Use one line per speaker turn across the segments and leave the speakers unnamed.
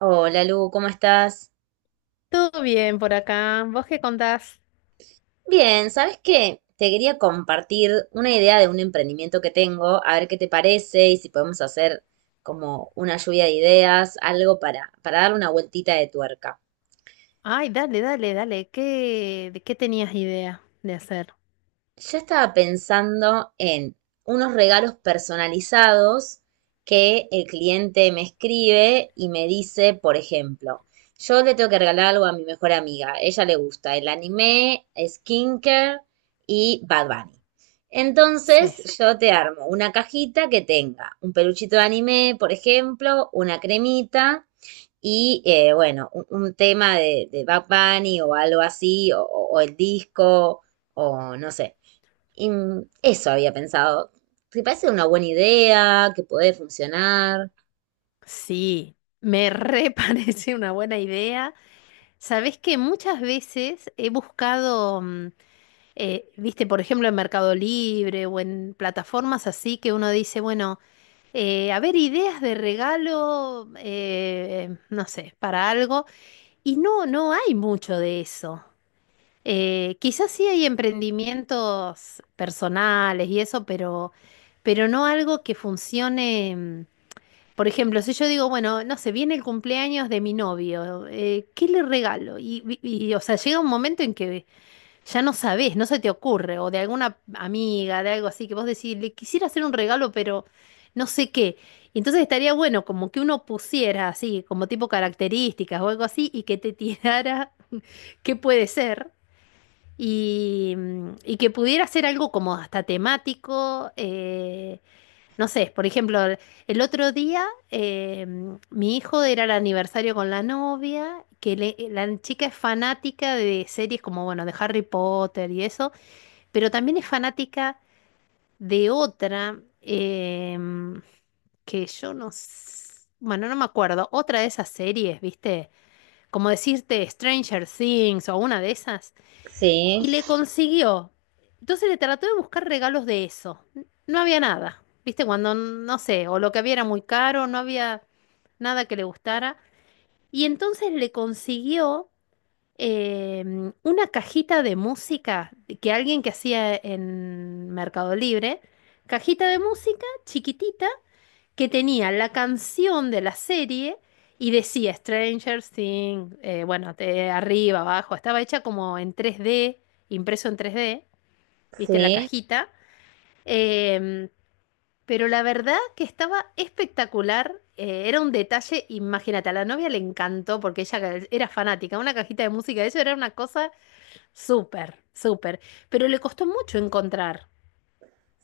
Hola Lu, ¿cómo estás?
Todo bien por acá. ¿Vos qué contás?
Bien, ¿sabes qué? Te quería compartir una idea de un emprendimiento que tengo, a ver qué te parece y si podemos hacer como una lluvia de ideas, algo para darle una vueltita de tuerca.
Ay, dale, dale, dale. ¿Qué, de qué tenías idea de hacer?
Yo estaba pensando en unos regalos personalizados que el cliente me escribe y me dice, por ejemplo, yo le tengo que regalar algo a mi mejor amiga. Ella le gusta el anime, skincare y Bad Bunny.
Sí.
Entonces, yo te armo una cajita que tenga un peluchito de anime, por ejemplo, una cremita y, bueno, un tema de Bad Bunny o algo así, o el disco, o no sé. Y eso había pensado. ¿Te parece una buena idea? ¿Que puede funcionar?
Sí, me re parece una buena idea. Sabés que muchas veces he buscado, viste, por ejemplo, en Mercado Libre o en plataformas así que uno dice, bueno, a ver, ideas de regalo, no sé, para algo. Y no hay mucho de eso. Quizás sí hay emprendimientos personales y eso, pero no algo que funcione. Por ejemplo, si yo digo, bueno, no sé, viene el cumpleaños de mi novio, ¿qué le regalo? O sea, llega un momento en que ya no sabés, no se te ocurre, o de alguna amiga, de algo así, que vos decís, le quisiera hacer un regalo, pero no sé qué. Y entonces estaría bueno como que uno pusiera así, como tipo características o algo así, y que te tirara qué puede ser. Y que pudiera ser algo como hasta temático, no sé, por ejemplo, el otro día mi hijo era el aniversario con la novia, la chica es fanática de series como, bueno, de Harry Potter y eso, pero también es fanática de otra que yo bueno, no me acuerdo, otra de esas series, ¿viste? Como decirte Stranger Things o una de esas
Sí,
y le consiguió. Entonces le trató de buscar regalos de eso. No había nada. ¿Viste? Cuando, no sé, o lo que había era muy caro, no había nada que le gustara. Y entonces le consiguió una cajita de música que alguien que hacía en Mercado Libre, cajita de música chiquitita que tenía la canción de la serie y decía Stranger Things, bueno, arriba, abajo, estaba hecha como en 3D, impreso en 3D, viste la
sí.
cajita. Em, pero la verdad que estaba espectacular, era un detalle, imagínate, a la novia le encantó porque ella era fanática, una cajita de música, eso era una cosa súper, súper, pero le costó mucho encontrar.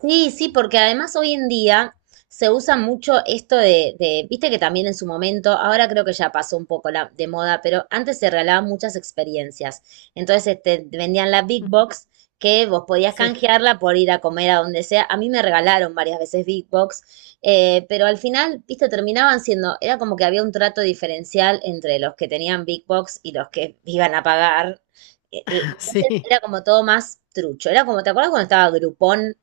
Sí, sí, porque además hoy en día se usa mucho esto viste que también en su momento, ahora creo que ya pasó un poco la, de moda, pero antes se regalaban muchas experiencias. Entonces este, te vendían la Big Box que vos podías
Sí,
canjearla por ir a comer a donde sea. A mí me regalaron varias veces Big Box, pero al final, viste, terminaban siendo, era como que había un trato diferencial entre los que tenían Big Box y los que iban a pagar. Entonces
sí.
era como todo más trucho. Era como, ¿te acuerdas cuando estaba Groupon?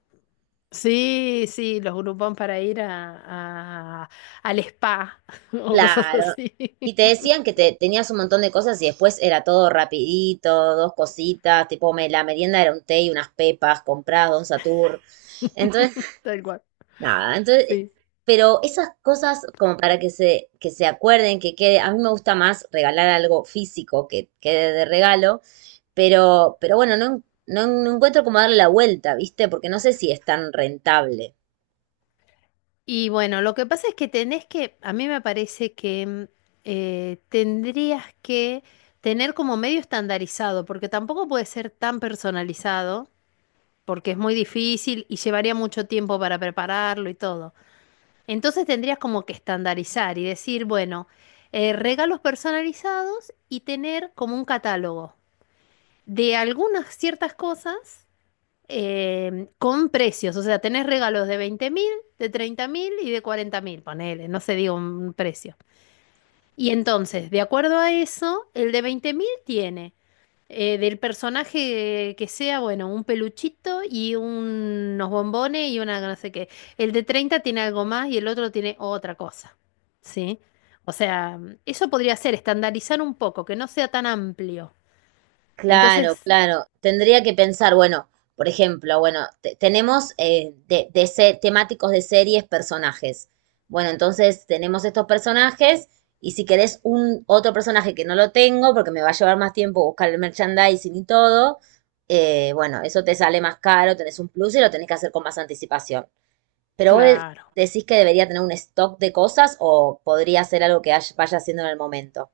Sí, sí, los grupón para ir a, al spa o cosas
Claro.
así.
Y te decían que te, tenías un montón de cosas y después era todo rapidito, dos cositas, tipo me, la merienda era un té y unas pepas compradas, de un Satur. Entonces,
Tal cual,
nada, entonces,
sí.
pero esas cosas como para que se acuerden, que quede, a mí me gusta más regalar algo físico que quede de regalo, pero bueno, no, no, no encuentro cómo darle la vuelta, ¿viste? Porque no sé si es tan rentable.
Y bueno, lo que pasa es a mí me parece que tendrías que tener como medio estandarizado, porque tampoco puede ser tan personalizado, porque es muy difícil y llevaría mucho tiempo para prepararlo y todo. Entonces tendrías como que estandarizar y decir, bueno, regalos personalizados y tener como un catálogo de algunas ciertas cosas con precios. O sea, tenés regalos de 20.000, de 30.000 y de 40.000, ponele, no se digo un precio. Y entonces, de acuerdo a eso, el de 20.000 tiene del personaje que sea, bueno, un peluchito y unos bombones y una no sé qué. El de 30 tiene algo más y el otro tiene otra cosa. ¿Sí? O sea, eso podría ser estandarizar un poco, que no sea tan amplio.
Claro,
Entonces,
claro. Tendría que pensar, bueno, por ejemplo, bueno, tenemos de, de temáticos de series, personajes. Bueno, entonces tenemos estos personajes y si querés un otro personaje que no lo tengo, porque me va a llevar más tiempo buscar el merchandising y todo, bueno, eso te sale más caro, tenés un plus y lo tenés que hacer con más anticipación. Pero vos
claro.
decís que debería tener un stock de cosas o podría ser algo que vaya haciendo en el momento.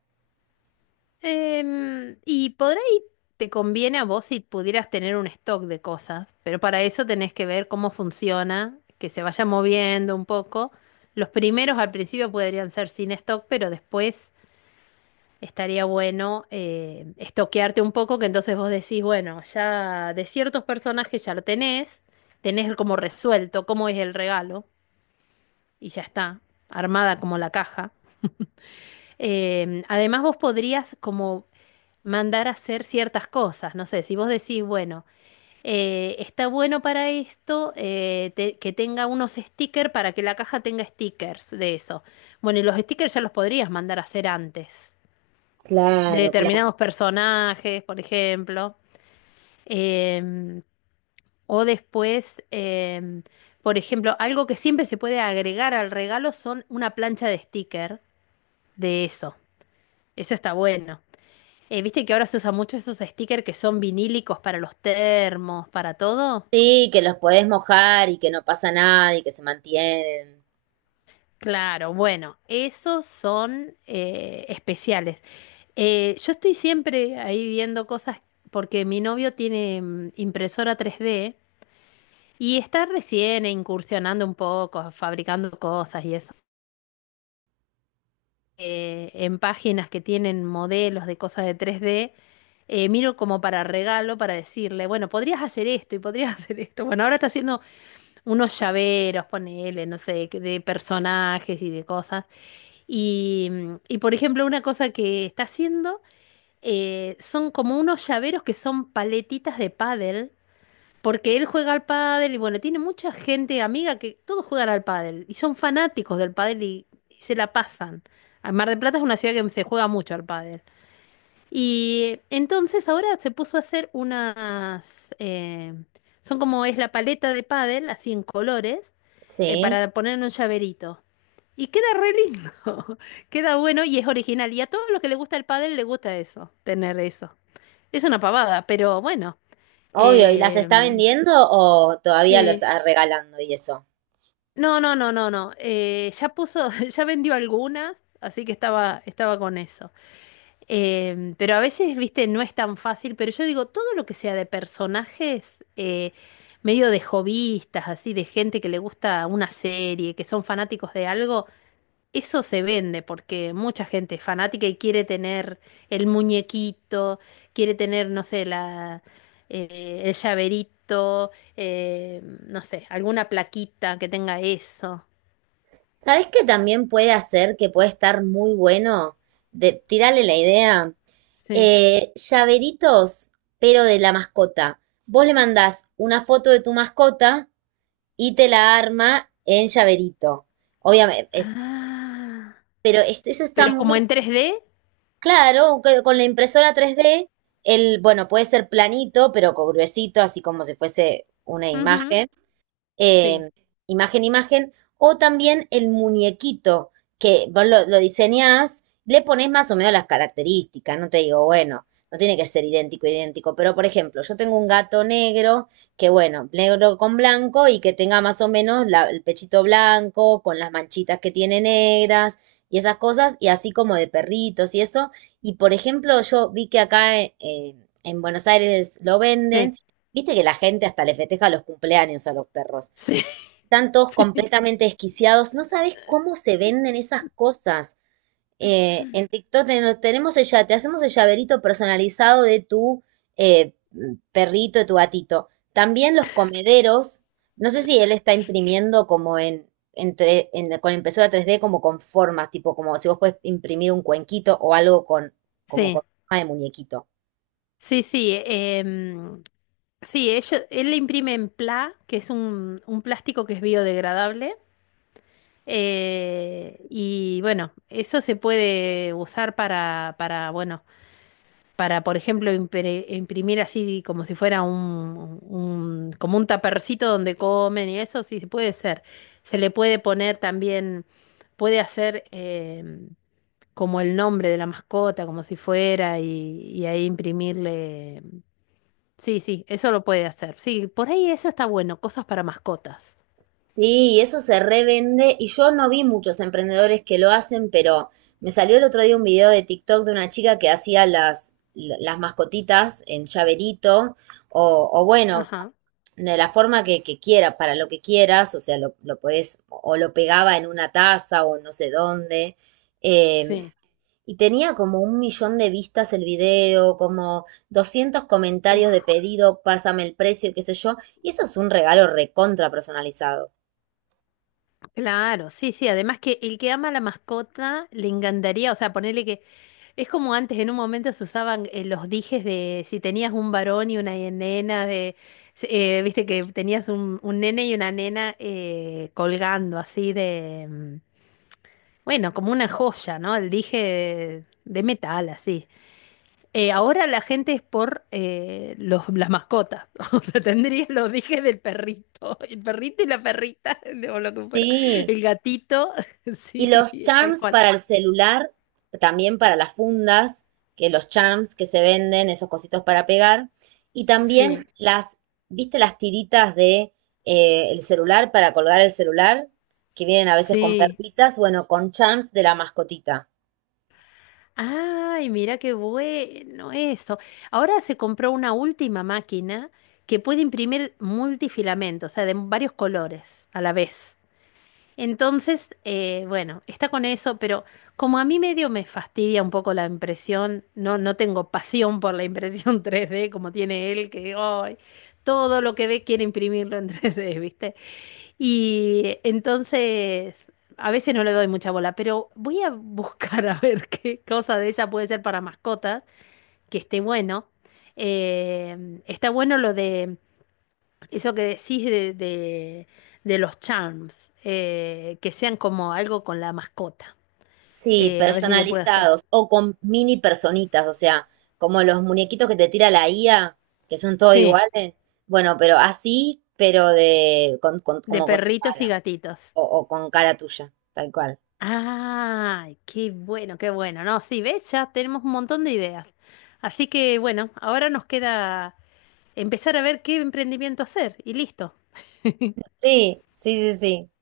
Y por ahí te conviene a vos si pudieras tener un stock de cosas, pero para eso tenés que ver cómo funciona, que se vaya moviendo un poco. Los primeros al principio podrían ser sin stock, pero después estaría bueno estoquearte un poco, que entonces vos decís, bueno, ya de ciertos personajes ya lo tenés, tenés como resuelto cómo es el regalo y ya está, armada como la caja. Además vos podrías como mandar a hacer ciertas cosas. No sé, si vos decís, bueno, está bueno para esto que tenga unos stickers para que la caja tenga stickers de eso. Bueno, y los stickers ya los podrías mandar a hacer antes, de
Claro, claro.
determinados personajes, por ejemplo. Em, o después, por ejemplo, algo que siempre se puede agregar al regalo son una plancha de sticker de eso. Eso está bueno. ¿Viste que ahora se usa mucho esos stickers que son vinílicos para los termos, para todo?
Sí, que los podés mojar y que no pasa nada y que se mantienen.
Claro, bueno, esos son especiales. Yo estoy siempre ahí viendo cosas porque mi novio tiene impresora tres d y está recién incursionando un poco, fabricando cosas y eso. En páginas que tienen modelos de cosas de tres d miro como para regalo, para decirle, bueno, podrías hacer esto y podrías hacer esto. Bueno, ahora está haciendo unos llaveros, ponele, no sé, que de personajes y de cosas. Por ejemplo, una cosa que está haciendo son como unos llaveros que son paletitas de pádel, porque él juega al pádel y bueno, tiene mucha gente amiga que todos juegan al pádel y son fanáticos del pádel y se la pasan. Ah, Mar del Plata es una ciudad que se juega mucho al pádel. Y entonces ahora se puso a hacer unas, son como es la paleta de pádel, así en colores,
Sí,
para poner en un llaverito. Y queda re lindo, queda bueno y es original. Y a todos los que les gusta el pádel le gusta eso, tener eso. Es una pavada, pero bueno.
obvio. ¿Y las está
em,
vendiendo o todavía los
sí.
está regalando y eso?
No, no, no, no, no. Ya puso, ya vendió algunas, así que estaba con eso. Pero a veces, viste, no es tan fácil, pero yo digo, todo lo que sea de personajes, medio de hobbyistas, así, de gente que le gusta una serie, que son fanáticos de algo, eso se vende porque mucha gente es fanática y quiere tener el muñequito, quiere tener, no sé, el llaverito, no sé, alguna plaquita que tenga eso.
¿Sabés qué también puede hacer que puede estar muy bueno? De, tirarle la idea.
Sí.
Llaveritos, pero de la mascota. Vos le mandás una foto de tu mascota y te la arma en llaverito. Obviamente, es,
Ah,
pero eso está
pero
muy
como en tres d
claro, que con la impresora 3D, el, bueno, puede ser planito, pero gruesito, así como si fuese una
ujú,
imagen
sí.
eh, imagen, imagen, o también el muñequito que vos lo diseñás, le pones más o menos las características, no te digo, bueno, no tiene que ser idéntico, idéntico, pero por ejemplo, yo tengo un gato negro, que bueno, negro con blanco y que tenga más o menos el pechito blanco, con las manchitas que tiene negras y esas cosas, y así como de perritos y eso. Y por ejemplo, yo vi que acá en Buenos Aires lo
Sí.
venden, viste que la gente hasta le festeja los cumpleaños a los perros
Sí,
están todos
sí,
completamente desquiciados. No sabes cómo se venden esas cosas. En TikTok tenemos el, te hacemos el llaverito personalizado de tu eh, perrito, de tu gatito. También los comederos, no sé si él está imprimiendo como en, entre, con impresora 3D como con formas, tipo como si vos puedes imprimir un cuenquito o algo con, como con
sí,
forma de muñequito.
sí, sí. Sí, él le imprime en PLA, que es un plástico que es biodegradable. Y bueno, eso se puede usar bueno, para, por ejemplo, imprimir así como si fuera como un tapercito donde comen y eso, sí, sí puede ser. Se le puede poner también, puede hacer. Como el nombre de la mascota, como si fuera, y ahí imprimirle. Sí, sí, eso lo puede hacer. Sí, por ahí eso está bueno, cosas para mascotas.
Sí, y eso se revende y yo no vi muchos emprendedores que lo hacen, pero me salió el otro día un video de TikTok de una chica que hacía las mascotitas en llaverito o bueno,
Ajá.
de la forma que quieras, para lo que quieras, o sea, lo podés o lo pegaba en una taza o no sé dónde. Eh,
Sí,
y tenía como 1 millón de vistas el video, como 200 comentarios de pedido, pásame el precio, qué sé yo. Y eso es un regalo recontra personalizado.
claro, sí, sí. Además que el que ama a la mascota le encantaría, o sea, ponerle que es como antes, en un momento se usaban los dijes de si tenías un varón y una nena, de si- viste que tenías un nene y una nena colgando así de, bueno, como una joya, ¿no? El dije de metal, así. Ahora la gente es por las mascotas. O sea, tendría los dijes del perrito. El perrito y la perrita, o lo que fuera.
Sí,
El gatito,
y los
sí, tal
charms
cual.
para el celular, también para las fundas, que los charms que se venden, esos cositos para pegar. Y
Sí,
también las, ¿viste las tiritas de el celular para colgar el celular? Que vienen a veces con
sí.
perlitas, bueno, con charms de la mascotita.
Ay, mira qué bueno eso. Ahora se compró una última máquina que puede imprimir multifilamento, o sea, de varios colores a la vez. Entonces, bueno, está con eso, pero como a mí medio me fastidia un poco la impresión, no tengo pasión por la impresión 3D como tiene él, que ay, todo lo que ve quiere imprimirlo en 3D, ¿viste? Y entonces, a veces no le doy mucha bola, pero voy a buscar a ver qué cosa de ella puede ser para mascotas, que esté bueno. Está bueno lo de eso que decís de los charms, que sean como algo con la mascota.
Sí,
A ver si se puede hacer.
personalizados o con mini personitas, o sea, como los muñequitos que te tira la IA, que son todos
Sí,
iguales. Bueno, pero así, pero de
de
como con tu
perritos y
cara.
gatitos.
O, o con cara tuya, tal cual.
¡Ay, qué bueno, qué bueno! No, sí, ves, ya tenemos un montón de ideas. Así que bueno, ahora nos queda empezar a ver qué emprendimiento hacer y listo.
Sí, sí, sí, sí.